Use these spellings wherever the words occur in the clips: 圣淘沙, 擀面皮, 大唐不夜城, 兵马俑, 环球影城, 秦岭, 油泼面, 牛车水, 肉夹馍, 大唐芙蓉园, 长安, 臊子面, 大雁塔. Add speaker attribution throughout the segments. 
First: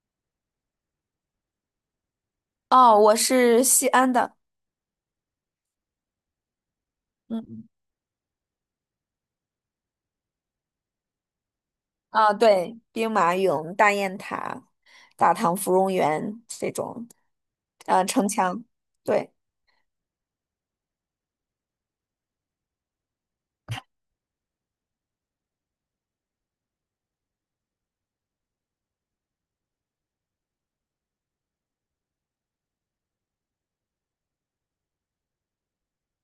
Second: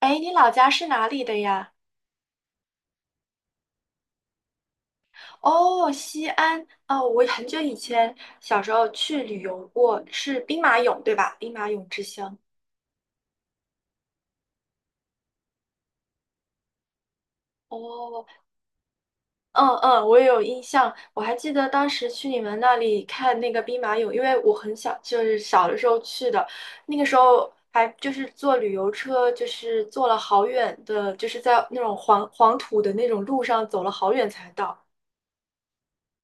Speaker 1: 哎，你老家是哪里的呀？
Speaker 2: 哦，我是西安的。
Speaker 1: 哦，西安。哦，我
Speaker 2: 嗯，
Speaker 1: 很久
Speaker 2: 嗯
Speaker 1: 以前小时候去旅游过，是兵马俑，对吧？兵马俑之
Speaker 2: 啊，
Speaker 1: 乡。
Speaker 2: 对，兵马俑、大雁塔、大唐芙蓉园这种，
Speaker 1: 哦，
Speaker 2: 城墙，对。
Speaker 1: 嗯嗯，我也有印象。我还记得当时去你们那里看那个兵马俑，因为我很小，就是小的时候去的，那个时候还就是坐旅游车，就是坐了好远的，就是在那种黄黄土的那种路上走了好远才到。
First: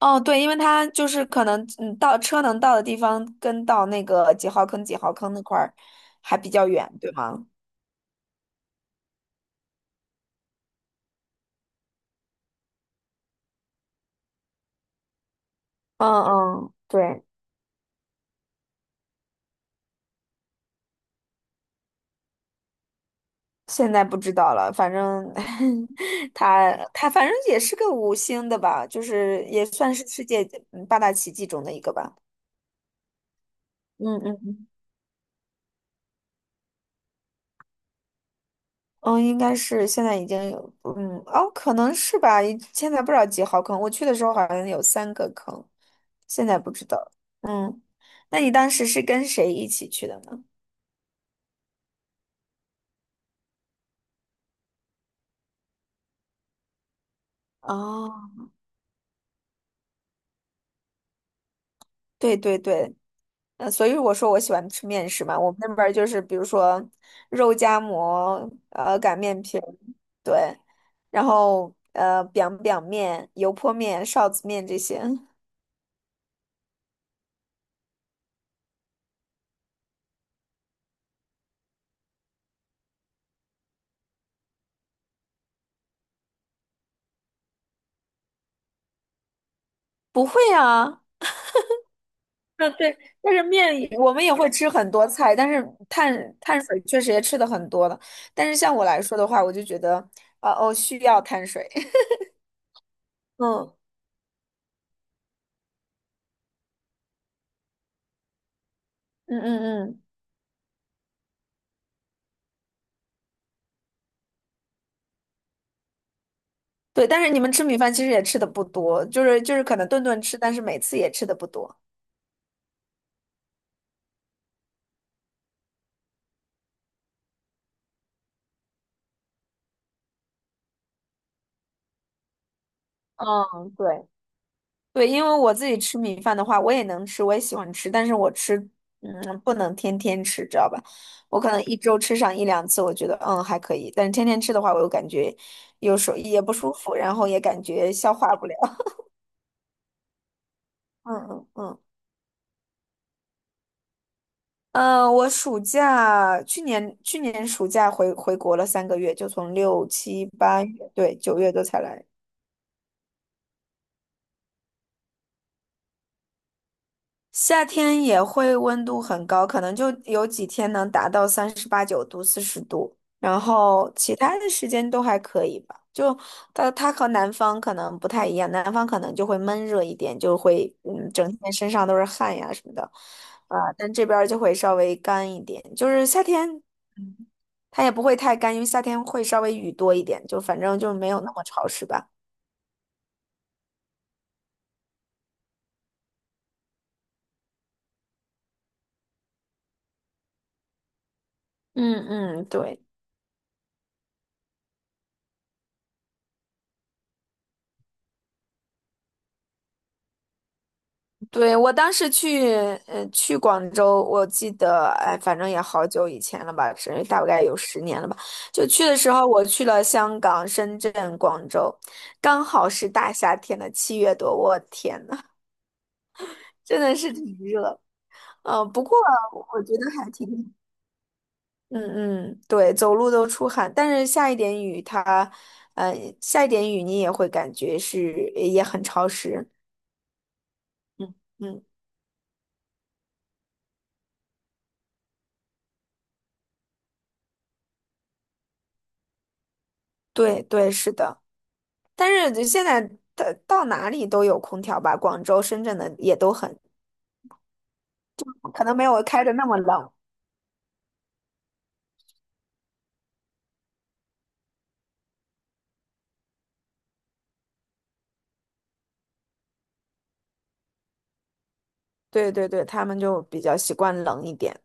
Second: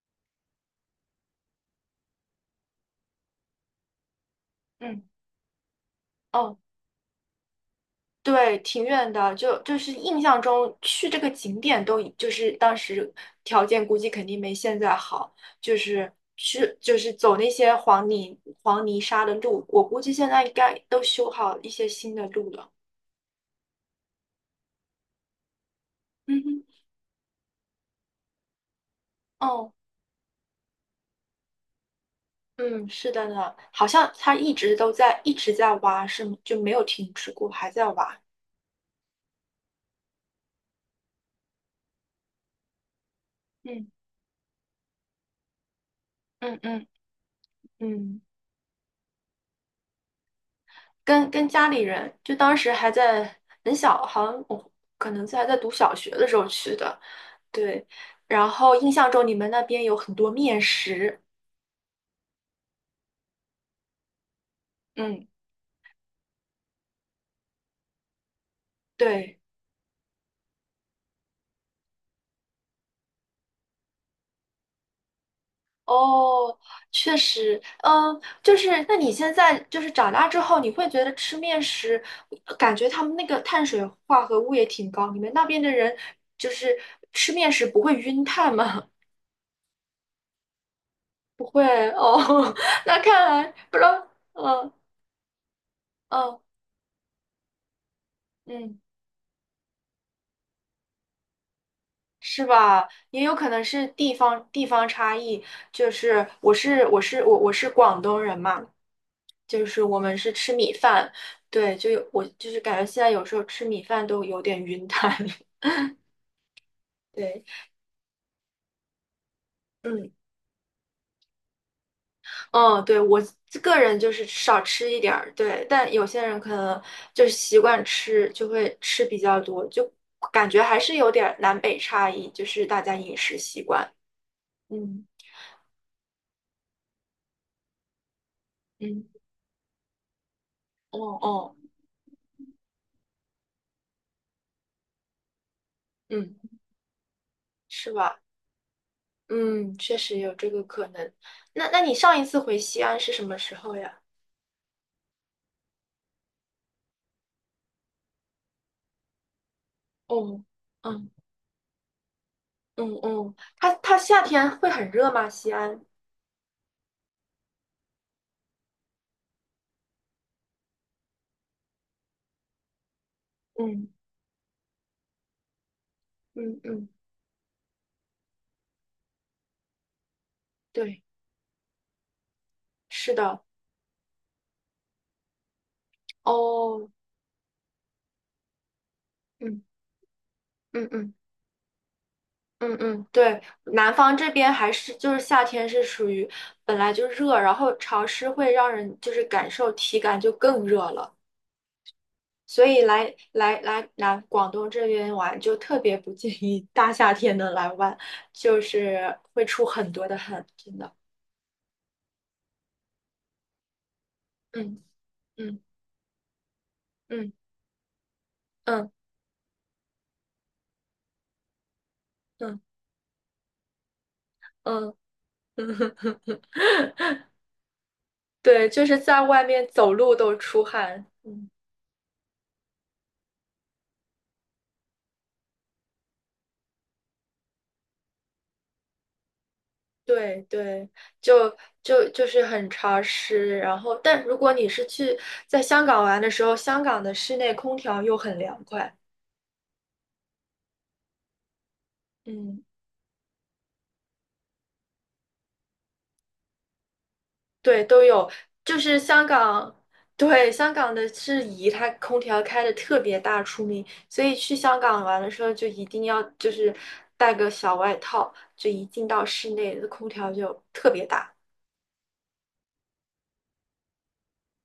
Speaker 2: 哦，对，因为它就是可能，嗯，到车能到的地方跟到那个几号坑、几
Speaker 1: 嗯，
Speaker 2: 号坑那块儿还比
Speaker 1: 哦。
Speaker 2: 较远，对吗？
Speaker 1: 对，挺远的，就是印象中去这个景点都已就是当时条件估计肯定没现在好，就是
Speaker 2: 嗯嗯，
Speaker 1: 去就是
Speaker 2: 对，
Speaker 1: 走那些黄泥黄泥沙的路，我估计现在应该都修好一些新的路了。
Speaker 2: 现在不知道了，反正
Speaker 1: 嗯哼，
Speaker 2: 它反正也是个五星的吧，就是也
Speaker 1: 哦，
Speaker 2: 算是世界嗯八大奇迹中的一个吧。
Speaker 1: 嗯，是的呢，好
Speaker 2: 嗯
Speaker 1: 像他
Speaker 2: 嗯
Speaker 1: 一
Speaker 2: 嗯
Speaker 1: 直都在一直在挖，是吗？就没有停止过，还在挖。
Speaker 2: 嗯，应该是现在已经有，嗯，哦，可能是吧，现在不知道几号坑，
Speaker 1: 嗯
Speaker 2: 我去的时候好像有三个坑，现
Speaker 1: 嗯
Speaker 2: 在不知
Speaker 1: 嗯
Speaker 2: 道。嗯，
Speaker 1: 嗯，
Speaker 2: 那你当时是跟谁一起去的呢？
Speaker 1: 跟家里人，就当时还在很小，好像我可能在还在读小学的时候去的。对，
Speaker 2: 哦，
Speaker 1: 然后印象中你们那边有很多面食，
Speaker 2: 对对对，所以我说我喜欢吃面食
Speaker 1: 嗯。
Speaker 2: 嘛，我们那边儿就是比如说肉夹馍，擀面
Speaker 1: 对，
Speaker 2: 皮儿，对，然后b i 面、油泼面、臊子面这些。
Speaker 1: 哦，确实，嗯，就是那你现在就是长大之后，你会觉得吃面食，感觉他们那个碳水化合物也挺高，你们那边的人就是吃面食不会晕碳吗？
Speaker 2: 不会啊。
Speaker 1: 不会，哦，
Speaker 2: 嗯，对，
Speaker 1: 那看
Speaker 2: 但是
Speaker 1: 来不
Speaker 2: 面
Speaker 1: 知
Speaker 2: 也
Speaker 1: 道，
Speaker 2: 我们也会吃
Speaker 1: 嗯
Speaker 2: 很多菜，但是碳
Speaker 1: 嗯
Speaker 2: 碳水确实也吃的很多了。但是像
Speaker 1: 嗯，
Speaker 2: 我来说的话，我就觉得，需要碳水。
Speaker 1: 是吧？也有可能
Speaker 2: 嗯
Speaker 1: 是地方差异，就是我是广东人嘛。
Speaker 2: 嗯
Speaker 1: 就是
Speaker 2: 嗯
Speaker 1: 我
Speaker 2: 嗯，
Speaker 1: 们是吃米饭，对，就有我就是感觉现在有时候吃米饭都有点晕淡，
Speaker 2: 对。但是你
Speaker 1: 对，
Speaker 2: 们吃米饭其实也吃的不多，就是可能顿
Speaker 1: 嗯
Speaker 2: 顿吃，但是每次也吃的不多。
Speaker 1: 嗯，对我个人就是少吃一点儿，对，但有些人可能就习惯吃，就会吃比较多，就感觉还是有点儿南北差异，就是大家饮食习
Speaker 2: 嗯，对。
Speaker 1: 惯，嗯
Speaker 2: 对，因为我自己吃米饭的话，我也能吃，我也喜欢吃，但是我吃，
Speaker 1: 嗯，
Speaker 2: 嗯，不能天天吃，知道吧？
Speaker 1: 哦
Speaker 2: 我可
Speaker 1: 哦，
Speaker 2: 能一周吃上一两次，我觉得嗯还可以，但是天天吃的话，我又感觉有时候
Speaker 1: 嗯，
Speaker 2: 也不舒服，然后也感
Speaker 1: 是
Speaker 2: 觉消
Speaker 1: 吧？
Speaker 2: 化不了。
Speaker 1: 嗯，确实有这个可 能。
Speaker 2: 嗯嗯
Speaker 1: 那
Speaker 2: 嗯。
Speaker 1: 那你上一次回西安是什么时候呀？
Speaker 2: 嗯，我暑假去年暑假回国了三个月，就从六七
Speaker 1: 哦，
Speaker 2: 八月，
Speaker 1: 嗯。
Speaker 2: 对，九月多才来。
Speaker 1: 嗯嗯，它夏天会很热吗？西安？
Speaker 2: 夏天也会温度很高，可能就有几天能达到三十八九度、四十度，然
Speaker 1: 嗯，
Speaker 2: 后其他的时间都还可以吧。就
Speaker 1: 嗯
Speaker 2: 它
Speaker 1: 嗯，
Speaker 2: 它和南方可能不太一样，南方可能就会闷热一点，就会
Speaker 1: 对，
Speaker 2: 嗯整天身上都是汗呀什么的。
Speaker 1: 是的，
Speaker 2: 啊，但这边儿就会稍微干一点。就是夏天，
Speaker 1: 哦，
Speaker 2: 嗯，它也不会太干，因为夏天会稍微
Speaker 1: 嗯
Speaker 2: 雨多一点，就反正
Speaker 1: 嗯
Speaker 2: 就没
Speaker 1: 嗯
Speaker 2: 有那么潮湿吧。
Speaker 1: 嗯嗯，对，南方这边还是就是夏天是属于本来就热，然后潮湿会让人就是感受体感就更热了，
Speaker 2: 嗯嗯，
Speaker 1: 所以
Speaker 2: 对。
Speaker 1: 来南广东这边玩就特别不建议大夏天的来玩，就是会出很多的汗，真的，
Speaker 2: 对，我当时去，去广州，我记
Speaker 1: 嗯
Speaker 2: 得，哎，反正也
Speaker 1: 嗯
Speaker 2: 好久以前了吧，是大
Speaker 1: 嗯
Speaker 2: 概有十年了吧。就去
Speaker 1: 嗯
Speaker 2: 的时候，我去了香港、深圳、广州，刚
Speaker 1: 嗯
Speaker 2: 好是大夏天的七月多，我
Speaker 1: 嗯
Speaker 2: 天呐，
Speaker 1: 嗯。
Speaker 2: 真
Speaker 1: 嗯
Speaker 2: 的 是挺热。嗯、
Speaker 1: 对，
Speaker 2: 不
Speaker 1: 就
Speaker 2: 过
Speaker 1: 是在外
Speaker 2: 我
Speaker 1: 面
Speaker 2: 觉得
Speaker 1: 走
Speaker 2: 还
Speaker 1: 路
Speaker 2: 挺，
Speaker 1: 都出汗。嗯，
Speaker 2: 嗯嗯，对，走路都出汗，但是下一点雨它，呃，下一点雨你也会感觉是也很潮湿。
Speaker 1: 对对，
Speaker 2: 嗯
Speaker 1: 就
Speaker 2: 嗯，
Speaker 1: 就是很潮湿。然后，但如果你是去在香港玩的时候，香港的室内空调又很凉快。
Speaker 2: 对对，是的。但是就
Speaker 1: 嗯，
Speaker 2: 现在到哪里都有空调吧，广州、深圳的也都很，
Speaker 1: 对，都有。
Speaker 2: 可能
Speaker 1: 就
Speaker 2: 没
Speaker 1: 是
Speaker 2: 有开
Speaker 1: 香
Speaker 2: 的那么
Speaker 1: 港，
Speaker 2: 冷。
Speaker 1: 对，香港的是宜，它空调开的特别大出名，所以去香港玩的时候就一定要就是带个小外套，就一进到室内，空调就特别大。
Speaker 2: 对对对，他们就比较习惯冷一点。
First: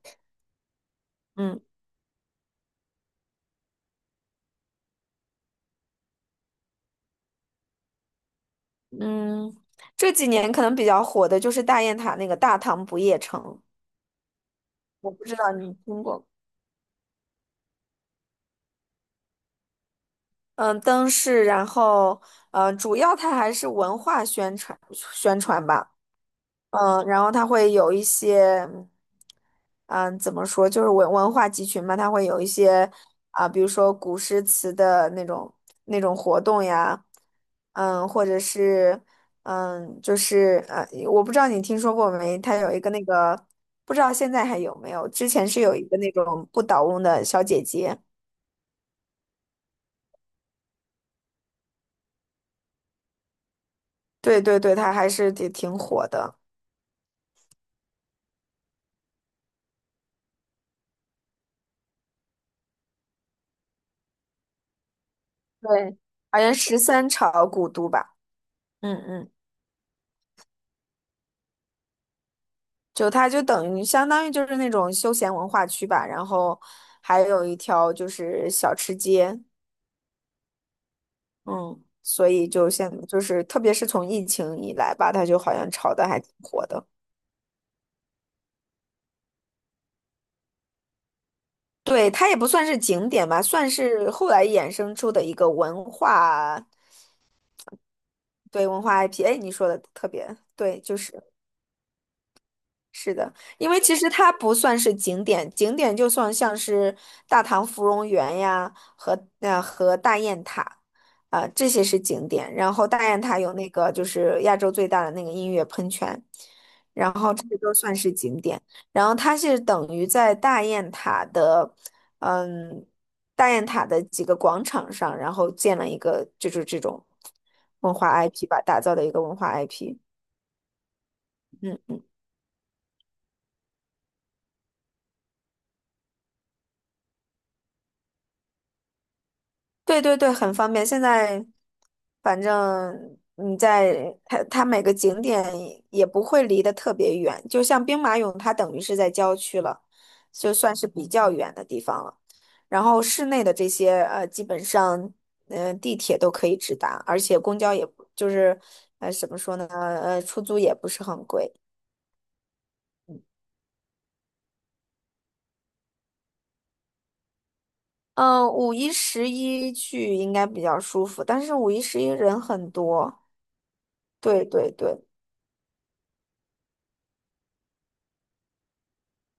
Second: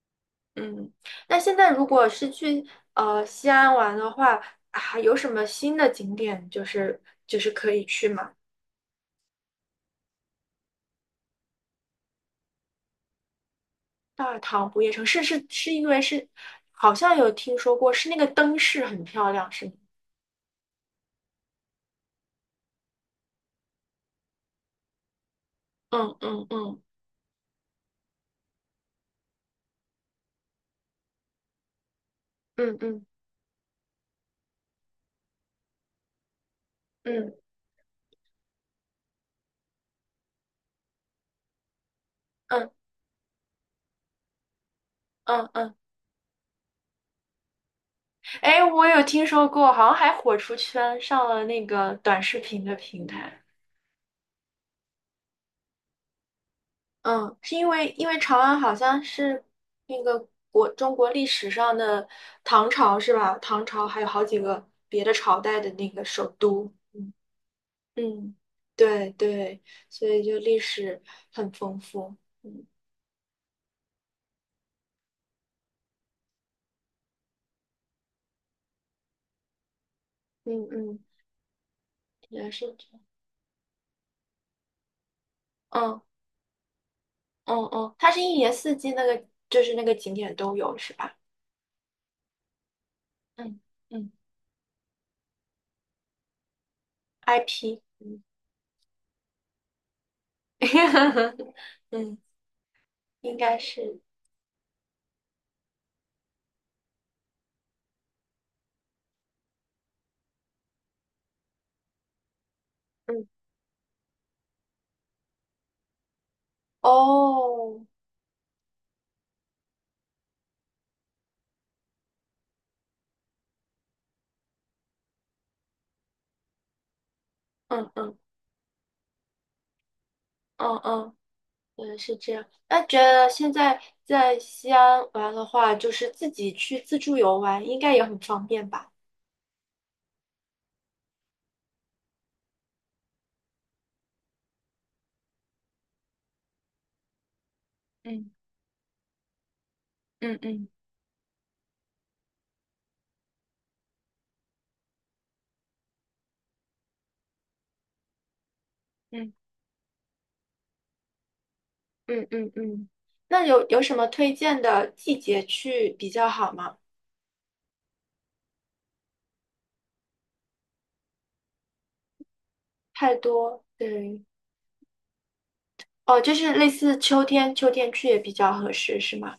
Speaker 1: 嗯，那现
Speaker 2: 嗯
Speaker 1: 在如果是去西安玩的话，还有什么新的景点就是可以去吗？
Speaker 2: 嗯，这几年可能比较火的就是大雁塔那个大唐不夜城，
Speaker 1: 大唐不夜城
Speaker 2: 我
Speaker 1: 是
Speaker 2: 不知
Speaker 1: 是
Speaker 2: 道
Speaker 1: 是
Speaker 2: 你
Speaker 1: 因为
Speaker 2: 听过吗？
Speaker 1: 是好像有听说过，是那个灯饰很漂亮，是吗？
Speaker 2: 嗯，灯饰，然后主要它还是文化宣传吧。
Speaker 1: 嗯嗯嗯
Speaker 2: 嗯，然后它会有一些，嗯，怎么说，就是文化集群嘛，它会有一
Speaker 1: 嗯
Speaker 2: 些
Speaker 1: 嗯
Speaker 2: 啊，比如说古诗词的那种那种活动呀。
Speaker 1: 嗯
Speaker 2: 嗯，或者是嗯，我不知道你听说过没，它有一
Speaker 1: 嗯
Speaker 2: 个那个，不知道现在还有没有，之前
Speaker 1: 嗯
Speaker 2: 是
Speaker 1: 嗯，
Speaker 2: 有一个那种不倒翁的小姐姐。
Speaker 1: 哎，我有听说过，好像还火出圈，上了那个短视频的平台。
Speaker 2: 对对对，它还是挺火的。
Speaker 1: 嗯，是因为长安好像是那个国中国历史上的唐朝是吧？唐朝还有好几个别的朝代的那
Speaker 2: 对，
Speaker 1: 个首
Speaker 2: 好像
Speaker 1: 都。
Speaker 2: 十三
Speaker 1: 嗯
Speaker 2: 朝古都吧。
Speaker 1: 嗯，
Speaker 2: 嗯
Speaker 1: 对
Speaker 2: 嗯。
Speaker 1: 对，所以就历史很丰富。嗯
Speaker 2: 就它就等于相当于就是那种休闲文化区吧，然后还有一条就是小吃街。
Speaker 1: 嗯嗯，
Speaker 2: 嗯，所以
Speaker 1: 也是
Speaker 2: 就
Speaker 1: 这
Speaker 2: 现
Speaker 1: 样。
Speaker 2: 就是特别是从疫情以来吧，它就好像炒
Speaker 1: 嗯
Speaker 2: 的还挺火的。
Speaker 1: 嗯嗯，它是一年四季那个就是那个景点都有是吧？
Speaker 2: 对，它也不算是景点吧，
Speaker 1: 嗯
Speaker 2: 算是
Speaker 1: 嗯
Speaker 2: 后来衍生出的一个文化。
Speaker 1: ，IP。嗯
Speaker 2: 对，文化 IP。哎，你说的特别对，就是。
Speaker 1: 嗯，
Speaker 2: 是的，
Speaker 1: 应该
Speaker 2: 因为其
Speaker 1: 是。
Speaker 2: 实它不算是景点，景点就算像是大唐芙蓉园呀和大雁塔，啊、这些是景点。然后大雁
Speaker 1: 嗯
Speaker 2: 塔有那个就是亚洲最大的那个音乐喷泉，然后这些都
Speaker 1: 哦，
Speaker 2: 算是景点。然后它是等于在大雁塔的，嗯，大雁塔的几个广场上，然后建了一个就是这种
Speaker 1: 嗯
Speaker 2: 文化
Speaker 1: 嗯
Speaker 2: IP 吧，打造的一个文化 IP。
Speaker 1: 嗯嗯嗯，
Speaker 2: 嗯。
Speaker 1: 是这样。那觉得现在在西安玩的话，就是自己去自助游玩，应该也很方便吧？
Speaker 2: 对对对，很方便。现在反正你在它每个景点也不会离得特别远，就像兵马
Speaker 1: 嗯
Speaker 2: 俑，它等于是在郊区了，
Speaker 1: 嗯
Speaker 2: 就
Speaker 1: 嗯
Speaker 2: 算是比较远的地方了。然后市内的这些基本上嗯、地铁都可以直达，而且公交也不就是呃怎
Speaker 1: 嗯，
Speaker 2: 么说呢呃出租也不是很贵。
Speaker 1: 嗯嗯嗯。那有什么推荐的季节去比较好吗？
Speaker 2: 嗯、五一十一去应该比较舒服，但是五一十一人很
Speaker 1: 太
Speaker 2: 多。
Speaker 1: 多，对，
Speaker 2: 对对对。
Speaker 1: 哦，就是类似秋天，秋天去也比较合适，是吗？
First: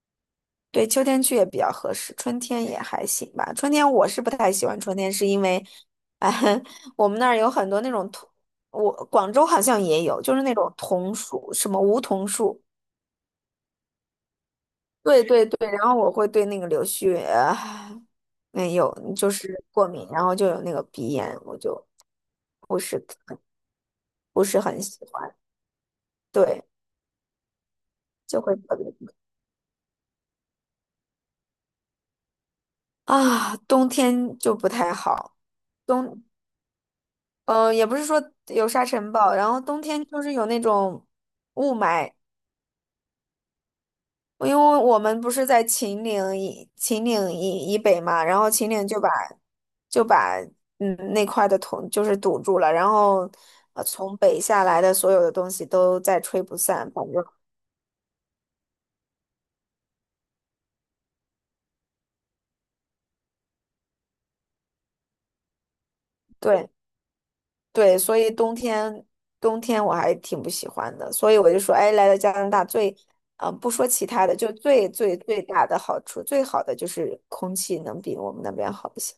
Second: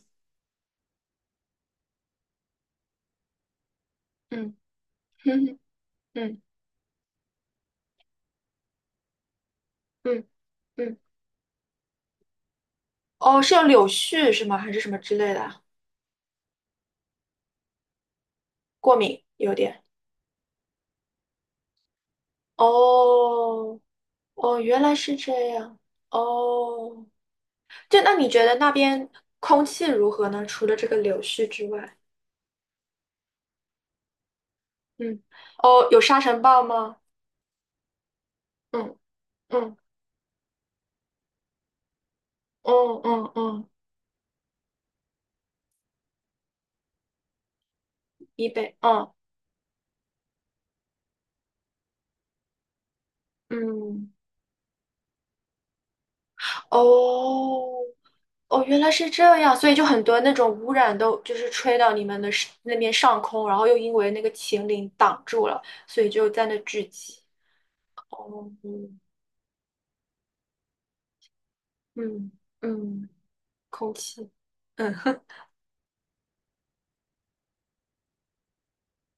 Speaker 2: 对，秋天去也比较合适，春天也还行吧。春天我是不太
Speaker 1: 嗯
Speaker 2: 喜欢春天，是因
Speaker 1: 哼
Speaker 2: 为，哎，
Speaker 1: 嗯，
Speaker 2: 我们那儿有很多那种桐，我广州好像也有，
Speaker 1: 嗯
Speaker 2: 就是那种
Speaker 1: 嗯，
Speaker 2: 桐树，什么梧桐树。
Speaker 1: 哦，是有柳絮是吗？还是什么之
Speaker 2: 对
Speaker 1: 类的
Speaker 2: 对
Speaker 1: 啊
Speaker 2: 对，然后我会对那个柳絮，呃没有，
Speaker 1: 过敏
Speaker 2: 就
Speaker 1: 有
Speaker 2: 是
Speaker 1: 点。
Speaker 2: 过敏，然后就有那个鼻炎，我就不是
Speaker 1: 哦
Speaker 2: 不是
Speaker 1: 哦，原
Speaker 2: 很
Speaker 1: 来
Speaker 2: 喜
Speaker 1: 是
Speaker 2: 欢。
Speaker 1: 这样。
Speaker 2: 对，
Speaker 1: 哦就那你
Speaker 2: 就
Speaker 1: 觉
Speaker 2: 会
Speaker 1: 得那
Speaker 2: 特别
Speaker 1: 边空气如何呢？除了这个柳絮之外，
Speaker 2: 啊，冬天就不太
Speaker 1: 嗯，
Speaker 2: 好。
Speaker 1: 哦，有沙
Speaker 2: 冬。
Speaker 1: 尘暴吗？
Speaker 2: 嗯、呃也不是说有沙
Speaker 1: 嗯
Speaker 2: 尘暴，然后
Speaker 1: 嗯
Speaker 2: 冬天就是有那种雾霾，
Speaker 1: 嗯嗯嗯，
Speaker 2: 因为我们不是在秦岭以北嘛，然
Speaker 1: 以
Speaker 2: 后秦
Speaker 1: 北，
Speaker 2: 岭就把
Speaker 1: 嗯
Speaker 2: 就把嗯那块的土就是堵住了，然后
Speaker 1: 嗯，
Speaker 2: 从北下来的所有的东西都在吹不散，反正
Speaker 1: 哦哦，原来是这样，所以就很多那种污染都就是吹到你们的是那边上空，然后又因为那个秦岭挡住了，所以就在那
Speaker 2: 对。
Speaker 1: 聚集。
Speaker 2: 对，所以
Speaker 1: 哦，
Speaker 2: 冬
Speaker 1: 嗯
Speaker 2: 天冬天我还挺不喜欢的，所以我就说，哎，来到加
Speaker 1: 嗯
Speaker 2: 拿大最，
Speaker 1: 嗯，
Speaker 2: 嗯、不说
Speaker 1: 空
Speaker 2: 其他
Speaker 1: 气，
Speaker 2: 的，就最最
Speaker 1: 嗯。
Speaker 2: 最大的好处，最好的就是空气能比我们那边好一些。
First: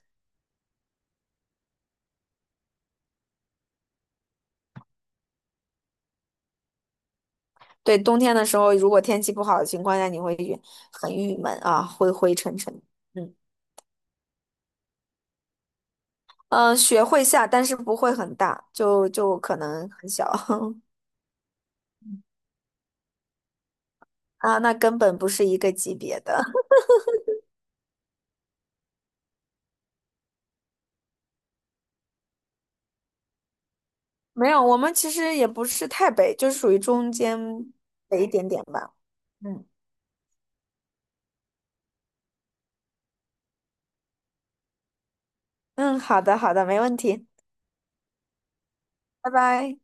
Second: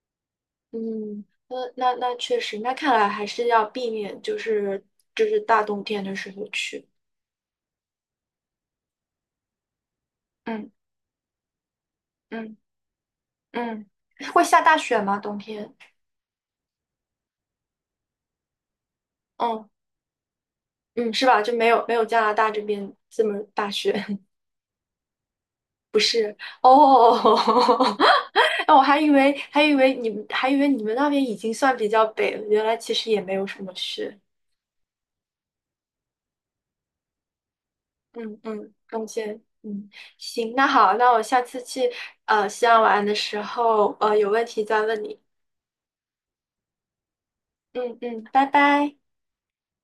Speaker 1: 嗯，那确实，那看来还是要避免，就是大冬天的时候去。
Speaker 2: 对，冬天的时候，如果天气不好的情况下，你会
Speaker 1: 嗯
Speaker 2: 很郁闷啊，灰灰
Speaker 1: 嗯
Speaker 2: 沉沉。嗯
Speaker 1: 嗯，会下大雪吗？冬天？
Speaker 2: 嗯、雪会下，但是不会很大，就可
Speaker 1: 嗯
Speaker 2: 能很小。
Speaker 1: 嗯，是吧？就没有加拿大这边这么大雪。
Speaker 2: 啊，那根本不是一个级别的。
Speaker 1: 哦，那我还以为你们那边已经算比较北了，原来其实也没有什么雪。
Speaker 2: 没有，我们其实也不是太北，就属于中间北一
Speaker 1: 嗯
Speaker 2: 点点
Speaker 1: 嗯，
Speaker 2: 吧。
Speaker 1: 冬天。
Speaker 2: 嗯。
Speaker 1: 嗯，行，那好，那我下次去西安玩的时候，有问题再问你。
Speaker 2: 嗯，好的，好的，没问题，
Speaker 1: 嗯嗯，拜拜。
Speaker 2: 拜拜。